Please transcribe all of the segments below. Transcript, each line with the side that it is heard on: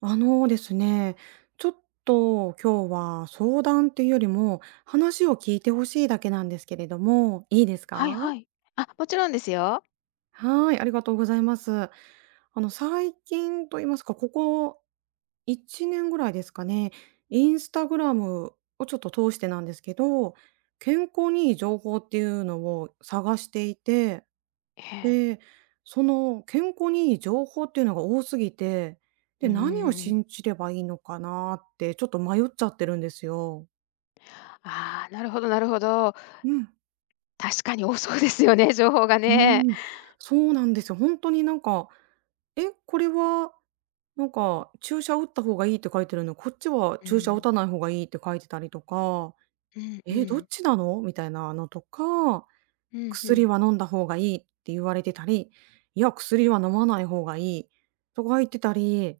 right: あのですね、ちょっと今日は相談っていうよりも、話を聞いてほしいだけなんですけれども、いいです
left: はい
right: か？
left: はい。あ、もちろんですよ。
right: はい、ありがとうございます。最近と言いますか、ここ1年ぐらいですかね、インスタグラムをちょっと通してなんですけど、健康にいい情報っていうのを探していて、
left: ええ。
right: で、その健康にいい情報っていうのが多すぎて、
left: う
right: で、
left: ー
right: 何を
left: ん。
right: 信じればいいのかなってちょっと迷っちゃってるんですよ。
left: ああ、なるほどなるほど。
right: うん。
left: 確かに多そうですよね、情報が
right: う
left: ね。
right: ーん、そうなんですよ。ほんとになんか、え、これはなんか注射打った方がいいって書いてるのに、こっちは
left: う
right: 注射打
left: ん。
right: たない方がいいって書いてたりとか、
left: うんう
right: え、どっ
left: ん。
right: ちなの？みたいなのとか、
left: うん、ふ
right: 薬
left: ん。
right: は飲んだ方がいいって言われてたり、いや、薬は飲まない方がいいとか言ってたり、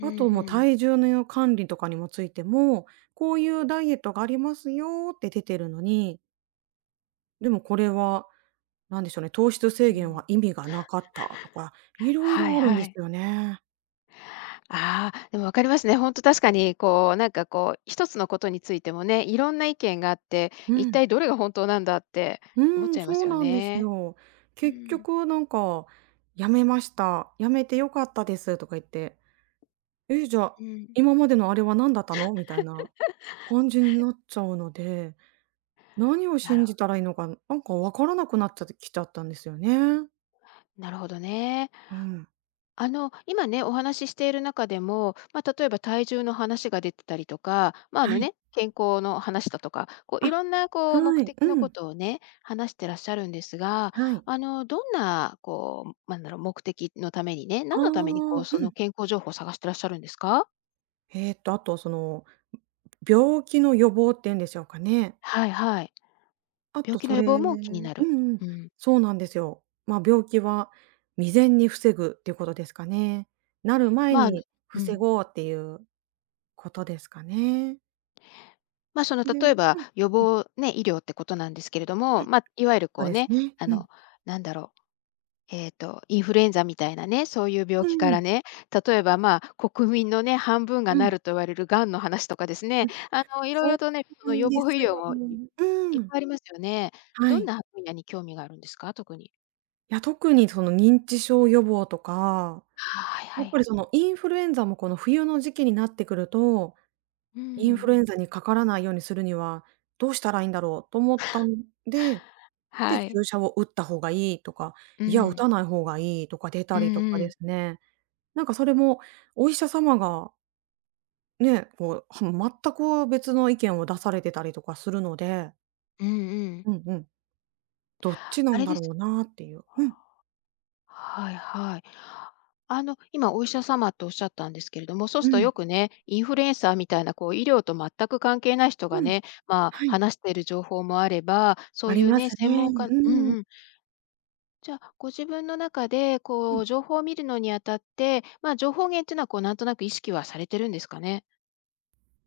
left: うん、
right: あ
left: う
right: ともう
left: ん。
right: 体重の管理とかにもついても、こういうダイエットがありますよって出てるのに、でもこれは何でしょうね、糖質
left: う
right: 制
left: んんう
right: 限
left: ん。
right: は意味がなかったとか、いろい
left: はい
right: ろあるんで
left: は
right: す
left: い。
right: よね。
left: ああ、でも分かりますね。ほんと確かに、こう、なんかこう、1つのことについてもね、いろんな意見があって、
right: う
left: 一
right: ん。
left: 体どれが本当なんだって
right: う
left: 思っち
right: ん、
left: ゃいま
right: そう
left: すよ
right: なんです
left: ね。
right: よ。
left: う
right: 結
left: ん。
right: 局なんか「やめました。やめて良かったです」とか言って、「え、じゃあ、
left: うん。
right: 今までのあれは何だったの？」みたいな感じになっちゃうので、何を
left: なる
right: 信じたらいいのか、なんかわからなくなっちゃってきちゃったんですよね。
left: なるほどね。
right: うん。
left: 今ね、お話ししている中でも、まあ、例えば体重の話が出てたりとか、ま、ああ
right: は
left: の
right: い。
left: ね、健康の話だとか、こう
right: あ、
left: いろんなこう目
right: はい。う
left: 的のこ
right: ん。
left: とをね、話してらっしゃるんですが、
right: はい。
left: どんなこう、目的のためにね、
right: あ
left: 何
right: あ。
left: のためにこう、そ
right: うん。
left: の健康情報を探してらっしゃるんですか？
right: あと病気の予防っていうんでしょうかね。
left: はいはい。
right: あ
left: 病
right: と
left: 気
right: そ
left: の予
right: れ。
left: 防
right: う
left: も気に
right: ん
left: なる。
right: うん、
left: うん。
right: そうなんですよ。まあ、病気は未然に防ぐっていうことですかね。なる前
left: まあ、
right: に
left: う
right: 防
left: ん。
right: ごうっていうことですかね。
left: まあ、その
right: で、う
left: 例
right: ん、
left: えば予
right: うん、
left: 防ね、医療ってことなんですけれども、まあ、いわゆる
right: そ
left: こ
right: う
left: う
right: です
left: ね、
right: ね。
left: あ
right: うん。
left: の、なんだろうインフルエンザみたいなね、そういう病
right: う
left: 気
right: ん
left: か
right: うん。
left: らね、例えば、まあ、国民のね、半分が
right: う
left: な
right: ん。
left: ると言われる癌の話とかです
right: う
left: ね、
right: ん、
left: いろい
right: そ
left: ろとね、そ
right: うな
left: の
right: ん
left: 予
right: です
left: 防医療
right: よ。
left: も、いい
right: う
left: っ
right: ん。
left: ぱいありますよね。
right: は
left: どん
right: い。
left: な分野に興味があるんですか？特に。
right: いや、特にその認知症予防とか、
left: はい
right: や
left: は
right: っぱ
left: い。
right: りそのインフルエンザもこの冬の時期になってくると、
left: う
right: インフ
left: ん。
right: ルエンザにかからないようにするにはどうしたらいいんだろうと思ったんで、で、
left: はい。
right: 注射を打った方がいいとか、
left: う
right: いや、打
left: ん。
right: たない方がいいとか出
left: う
right: た
left: ん
right: りとか
left: う
right: で
left: ん。
right: すね。なんかそれもお医者様がね、こう、は全く別の意見を出されてたりとかするので、
left: うんうん。
right: うんうん、どっちな
left: あ
right: ん
left: れ
right: だ
left: で
right: ろ
left: す
right: うなっていう。うん、
left: はいはい。今お医者様とおっしゃったんですけれども、そう
right: う
left: すると
right: ん、
left: よくね、インフルエンサーみたいなこう医療と全く関係ない人が
right: うん、
left: ね、まあ、
right: はい。
left: 話している情報もあれば、そ
right: あ
left: うい
right: り
left: う
right: ま
left: ね、
right: す
left: 専
right: ね。
left: 門家うん
right: うん。
left: うん。じゃあ、ご自分の中で
right: う
left: こ
right: ん。
left: う情報を見るのにあたって、まあ、情報源っていうのはこうなんとなく意識はされてるんですかね？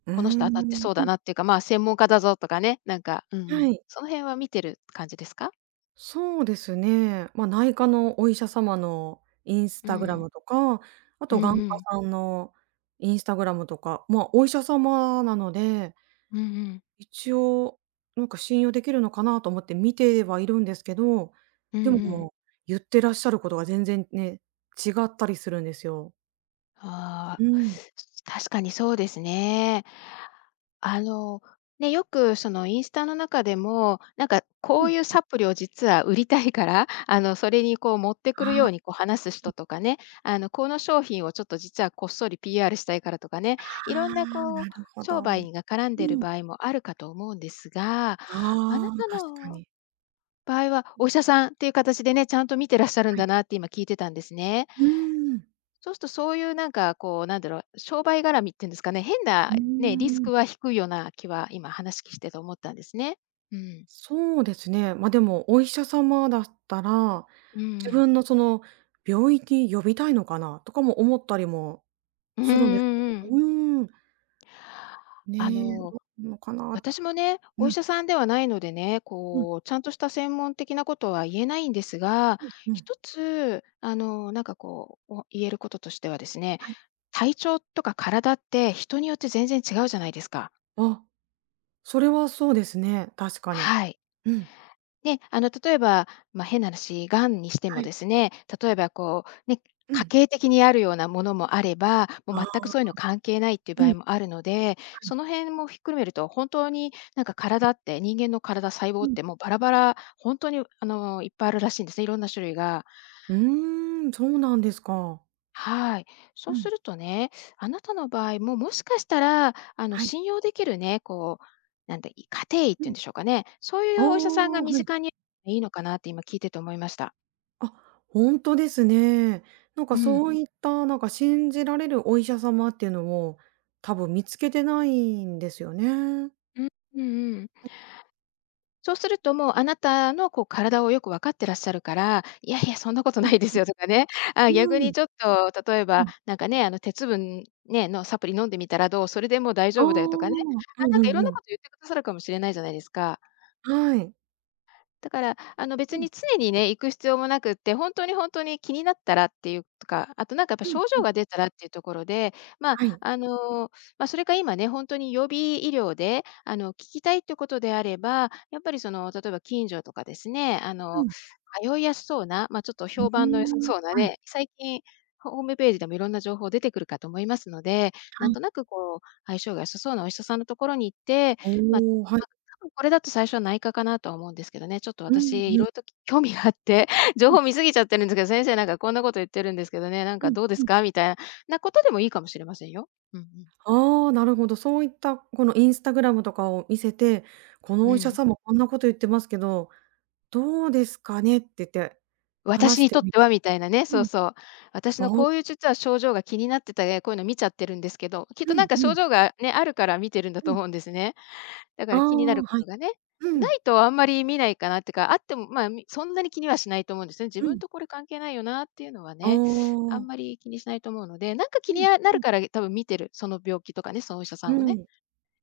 right: うー
left: この人当たって
right: ん。
left: そう
right: う
left: だ
right: ん、
left: なっていうか、まあ、専門家だぞとかね、うんう
right: は
left: ん。
right: い。
left: その辺は見てる感じですか？
right: そうですね。ま、内科のお医者様のインス
left: う
right: タグラ
left: ん。
right: ムとか、あ
left: う
right: と
left: んう
right: 眼科
left: ん。
right: さんのインスタグラムとか、ま、お医者様なので、
left: うんうん。
right: 一応なんか信用できるのかなと思って見てはいるんですけど、
left: うんう
right: でもも
left: ん。
right: う、言ってらっしゃることが全然ね、違ったりするんですよ。
left: あ
right: う
left: あ、
right: ん。
left: 確かにそうですね。あの、ね、よくそのインスタの中でも、なんか
right: う
left: こう
right: ん。
left: いうサプリを実は売りたいから、それにこう持って
right: あ
left: く
right: あ、
left: るようにこう話す
right: うん、
left: 人とかね、この商品をちょっと実はこっそり PR したいからとかね、い
right: ああ、
left: ろんなこ
right: な
left: う、
right: るほ
left: 商
right: ど。う
left: 売が絡んでる
right: ん。
left: 場合もあるかと思うんですが、
right: あ
left: あな
right: あ、
left: た
right: 確か
left: の
right: に。
left: 場合はお医者さんっていう形でね、ちゃんと見てらっしゃるん
right: はい。
left: だなって今聞いてたんですね。
right: うーん、
left: そうすると、そういうなんかこう、商売絡みっていうんですかね、変
right: う
left: な
right: ー
left: ね、リス
right: ん。
left: クは低いような気は今話きしてて思ったんですね。うん。
right: そうですね。ま、でも、お医者様だったら、
left: う
right: 自
left: ん。
right: 分のその病院に呼びたいのかなとかも思ったりも
left: うんうん
right: するんですけれ
left: う
right: ど、
left: ん。
right: ん、
left: あ
right: ね、
left: の、
right: どうなのかな。
left: 私もね、
right: う
left: お医
right: ん、
left: 者さんではないのでね、
right: うん、
left: こう、ちゃんとした専門的なことは言えないんですが、
right: うん、うん。
left: 一つ、なんかこう、お言えることとしてはですね、
right: はい。
left: 体調とか体って人によって全然違うじゃないですか。
right: あ、それはそうですね、確かに。
left: はい。
right: うん、
left: で、例えば、まあ、変な話、がんにして
right: は
left: も
right: い、
left: ですね、例えばこう、ね、
right: う
left: 家
right: ん。
left: 系的にあるようなものもあれば、もう
right: あ
left: 全くそういう
right: あ、
left: の関係ないっていう
right: う
left: 場
right: ん、は
left: 合もあるので、その
right: い、
left: 辺もひっくるめると、本当になんか体って、人間の体、細胞
right: う
left: っ
right: ん。
left: てもうバラバラ、本当にいっぱいあるらしいんですね、いろんな種類が。
right: うーん、そうなんですか。
left: はい。
right: う
left: そう
right: ん、
left: するとね、あなたの場合も、もしかしたら、
right: はい、
left: 信用できるね、こう、なんて家庭医っ
right: う
left: てい
right: ん。
left: うんでしょうかね、そうい
right: ああ、
left: うお医者さんが身
right: はい。
left: 近にいるのがいいのかなって今聞いてて思いました。
right: あ、本当ですね。なんか
left: うん。
right: そういった、なんか信じられるお医者様っていうのを、多分見つけてないんですよね。
left: うん、うんうん。そうするともうあなたのこう体をよく分かってらっしゃるから、いやいやそんなこと
right: うん、
left: ないですよとかね。あ、逆
right: うん、
left: にちょっと例え
right: う
left: ば、
right: ん。
left: なんかね、あの鉄分ね、のサプリ飲んでみたらどう、それでもう大
right: ああ、
left: 丈
right: う
left: 夫だよとかね。
right: ん
left: あ、なん
right: う
left: かいろん
right: んう
left: な
right: ん。
left: こと言ってくださるかもしれないじゃないですか。
right: はい。
left: だから、
right: う
left: 別
right: ん、
left: に常にね、行く必要もなくって、本当に気になったらっていうとか、あとなんかやっぱ
right: うん、
left: 症
right: う
left: 状
right: ん。
left: が出たらっていうところで、ま、
right: はい。
left: ま、それか今ね、本当に予備医療で、聞きたいってことであれば、やっぱりその、例えば近所とかですね、
right: うん。
left: 通いやすそうな、ま、ちょっと
right: うー
left: 評
right: う
left: 判の良さ
right: ん。ん、
left: そうな
right: はい、
left: ね、最近、ホームページでもいろんな情報出てくるかと思いますので、
right: は
left: なん
right: い。
left: となくこう、相性が良さそうなお医者さんのところに行って、まあ
right: おお、はい。
left: 多分これだと最初は内科かなとは思うんですけどね。ちょっと
right: うん
left: 私、い
right: うん。
left: ろいろと興味があって、情
right: うん、
left: 報見すぎちゃってるんですけど、先生なんかこんなこと言ってるんですけど
right: うん、うんうんはいうんうーんはいはいおおはいうんうんうん
left: ね、なんかどうで
right: うんう
left: す
right: ん。
left: かみたいなことでもいいかもしれませんよ。うんうん。
right: ああ、なるほど。そういった、このインスタグラムとかを見せて、この
left: う
right: お医者
left: ん。
right: 様こんなこと言ってますけど、どうですかねって言って、
left: 私
right: 話し
left: に
right: て
left: とっ
right: みる。
left: てはみたいなね、そうそう。私
right: あ
left: の
right: あ、
left: こういう実は症状が気になってた、え、こういうの見ちゃってるんですけど、きっ
right: う
left: とな
right: ん
left: んか
right: うん、
left: 症状がね、あるから見てるんだ
right: う
left: と
right: ん。
left: 思うんですね。だか
right: あ
left: ら気にな
right: あ、
left: るこ
right: はい。
left: とがね、
right: う
left: な
right: ん、
left: いとあんまり見ないかなってか、あっても、まあ、みそんなに気にはしないと思うんですね。自
right: う
left: 分
right: ん。
left: とこれ関係ないよなっていうのは
right: あ
left: ね、あん
right: あ。
left: まり気にしないと思うので、なんか気
right: う
left: に、
right: ん
left: な
right: う
left: る
right: ん、
left: から多分見てる、その病気とかね、そのお医者さ
right: う
left: んをね。
right: ん、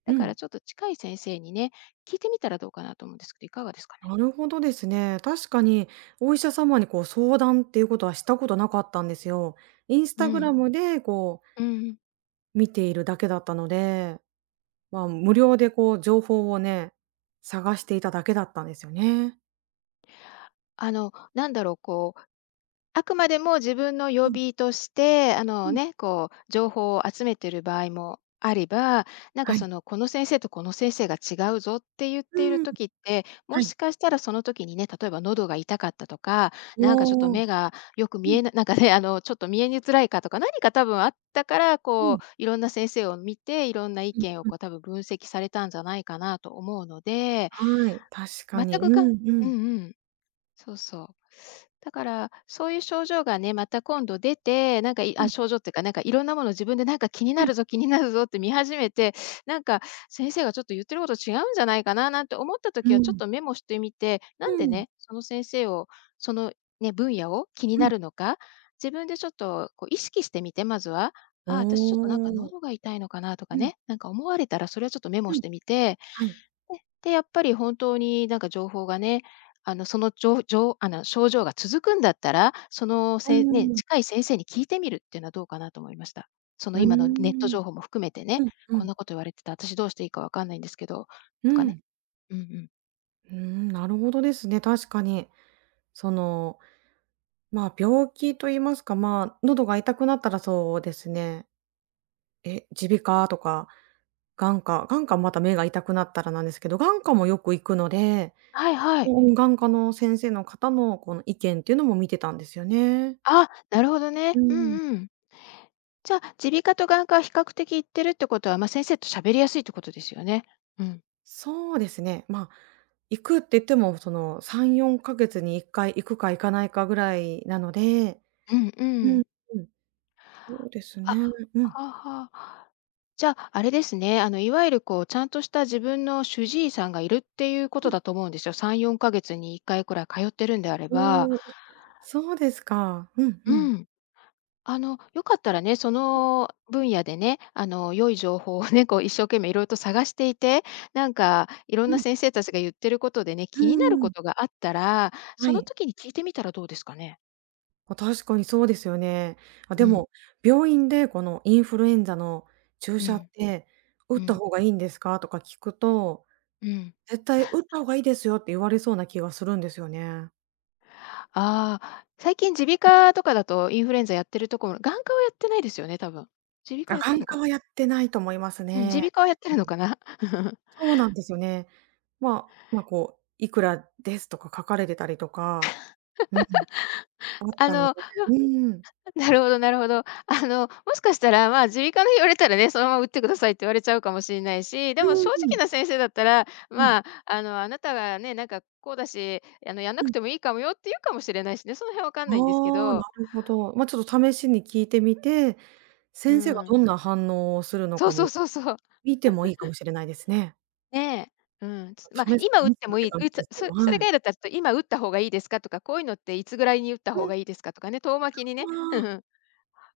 left: だ
right: う
left: か
right: ん。
left: らちょっと近い先生にね、聞いてみたらどうかなと思うんですけど、いかがですかね？
right: なるほどですね。確かにお医者様にこう相談っていうことはしたことなかったんですよ。インス
left: う
right: タグラ
left: ん、
right: ムでこう
left: うん。
right: 見ているだけだったので、まあ、無料でこう情報をね、探していただけだったんですよね。
left: こうあくまでも自分の予
right: うん、
left: 備として、あ
right: う
left: の
right: ん、
left: ね、こう情報を集めている場合もあれば、なんか
right: は
left: そ
right: い。
left: の、この先生とこの先生が違うぞって言っている
right: うん、
left: 時って、も
right: はい。
left: しかしたらその時にね、例えば喉が痛かったとか、なんかちょっと
right: おお。う
left: 目がよく見
right: ん、
left: えな なんかね、ちょっと見えにづらいかとか、何か多分あったから、
right: う
left: こ
right: ん、
left: ういろんな先生を見て、いろんな意
right: うん、
left: 見を
right: う
left: こう
right: ん。
left: 多分分析されたんじゃないかなと思うので、
right: はい、確か
left: 全
right: に。う
left: くか
right: んう
left: う
right: ん。
left: んうん。そうそう。だから、そういう症状がね、また今度出て、なんかい
right: う
left: あ、
right: ん、
left: 症状っていうか、なんかいろんなもの自分でなんか気に
right: は
left: な
right: い。
left: るぞ気になるぞって見始めて、なんか先生がちょっと言ってること違うんじゃないかななんて思った
right: う
left: 時はちょっ
right: ん。
left: とメモしてみて、な
right: う
left: んで
right: ん、
left: ね、その先生を、そのね、分野を気に
right: う
left: な
right: ん。
left: るのか、自分でちょっとこう意識してみて、まずは。ああ、私ちょっとなんか
right: おお、
left: 喉が痛いのかなと
right: う
left: か
right: ん、
left: ね、なんか思われたらそれはちょっとメモ
right: う
left: し
right: ん。
left: てみて
right: はい。
left: ね、で、やっぱり本当になんか情報がね、あの、そのじょうじょうあの、症状が続くんだったら、その
right: う
left: せね、
right: ーん、
left: 近い先生に聞いてみるっていうのはどうかなと思いました。そ
right: う
left: の
right: ー
left: 今のネット
right: ん、
left: 情報も含めて
right: う
left: ね、
right: ん、う
left: こん
right: ん。
left: なこと言われてた、私どうしていいかわかんないんですけど、
right: う
left: とかね。
right: ん、
left: うんうん。
right: うーん、なるほどですね、確かに。その、まあ、病気と言いますか、まあ、喉が痛くなったらそうですね、え、耳鼻科とか眼科、また目が痛くなったらなんですけど、眼科もよく行くので、
left: はいはい。
right: うん、眼科の先生の方のこの意見っていうのも見てたんですよね。
left: あ、なるほど
right: う
left: ね。うん
right: ん。
left: うん。じゃあ、耳鼻科と眼科は比較的行ってるってことは、まあ、先生と喋りやすいってことですよね。うん。
right: そうですね。まあ、行くって言っても、その3、4ヶ月に1回行くか行かないかぐらいなので、
left: うんう
right: うん
left: ん。
right: うん、そうです
left: あ、は
right: ね。うん。
left: あはあ。じゃあ、あれですね、いわゆるこう、ちゃんとした自分の主治医さんがいるっていうこ
right: う
left: と
right: ん。
left: だと思うんですよ。3、4ヶ月に1回くらい通ってるんであれば、
right: おお、そうですか。うんうん。
left: うん。よかったらね、その分野でね、良い情報をね、こう一生懸命いろいろと探していて、なんかいろん
right: う
left: な
right: ん。
left: 先生たちが言ってることでね、
right: う
left: 気になるこ
right: ん、
left: とがあったら、
right: は
left: その
right: い。
left: 時に聞いてみたらどうですかね。
right: あ、確かにそうですよね。あ、で
left: うん、
right: も、病院でこのインフルエンザの注
left: う
right: 射っ
left: ん、
right: て「打
left: う
right: った
left: ん、
right: 方がいいんですか？」とか聞くと
left: うん。
right: 「絶対打った方がいいですよ」って言われそうな気がするんですよね。
left: ああ、最近耳鼻科とかだとインフルエンザやってるところ眼科はやってないですよね、多分。耳鼻科
right: あ、
left: やってん
right: 眼
left: の
right: 科
left: か
right: はやってないと思います
left: うん、耳
right: ね。
left: 鼻科はやってるのかな。
right: そうなんですよね。まあ、まあ、こう、いくらですとか書かれてたりとか、うん、だっ
left: あ
right: たので。
left: の、
right: うんうん。
left: なるほどなるほど。もしかしたら、まあ、耳鼻科の言われたらね、そのまま打ってくださいって言われちゃうかもしれないし、でも
right: うん
left: 正
right: うん。
left: 直な先生だったら、
right: うん、
left: まあ、あなたがね、なんかこうだし、やんな
right: う
left: く
right: ん。
left: てもいいかもよって言うかもしれないしね、その辺わかんないんですけ
right: ああ、な
left: ど。
right: るほど。ま、ちょっと試しに聞いてみて、
left: う
right: 先生が
left: ん。
right: どんな反応をするの
left: そう
right: か
left: そ
right: も、
left: うそうそう。
right: 見てもいいかもしれないですね。
left: ねえ、うん、つ
right: 試
left: まあ、
right: す試す
left: 今打って
right: なっ
left: も
right: て
left: いい、
right: 感
left: 打
right: じで
left: つ
right: すけ
left: そ
right: ど、
left: それ
right: はい。
left: が嫌だったら、ちょっと今打った方がいいですかとか、こういうのっていつぐらいに打った
right: う
left: 方
right: ん、
left: がいいですかとかね、遠巻きにね、う
right: あ
left: んう
right: あ、
left: ん、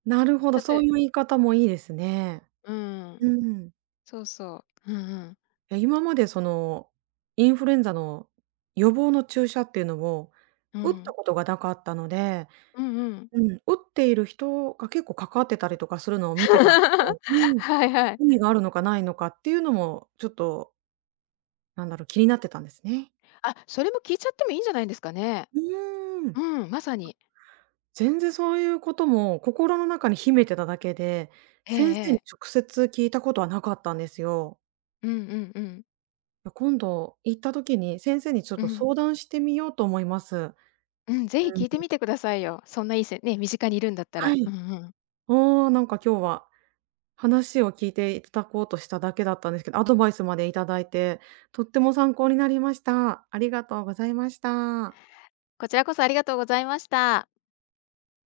right: なるほど、
left: た
right: そう
left: え
right: いう言い方もいいですね。
left: うん、
right: うん。
left: そうそう、うんうん、
right: え、今までインフルエンザの予防の注射っていうのを
left: う
right: 打った
left: ん、
right: ことがなかったので、
left: うんうん。
right: うん、打っている人が結構かかってたりとかするのを 見てたんで、うん、
left: はいはい。
right: 意味があるのかないのかっていうのもちょっと、なんだろう、気になってたんですね。
left: あ、それも聞いちゃってもいいんじゃないんですかね。
right: うーん。
left: うん、まさに。
right: 全然そういうことも心の中に秘めてただけで、
left: ええ。
right: 先
left: え
right: 生に
left: え、
right: 直接聞いたことはなかったんですよ。
left: うんうんうん、
right: 今度行った時に先生にちょっ
left: う
right: と
left: ん、
right: 相談してみようと思います。う
left: うん、ぜひ
right: ん、
left: 聞いてみてくださいよ。そんないいせね、身近にいるんだった
right: は
left: ら。う
right: い。
left: んうん。
right: おー、なんか今日は話を聞いていただこうとしただけだったんですけど、アドバイスまでいただいて、とっても参考になりました。ありがとうございました。
left: こちらこそありがとうございました。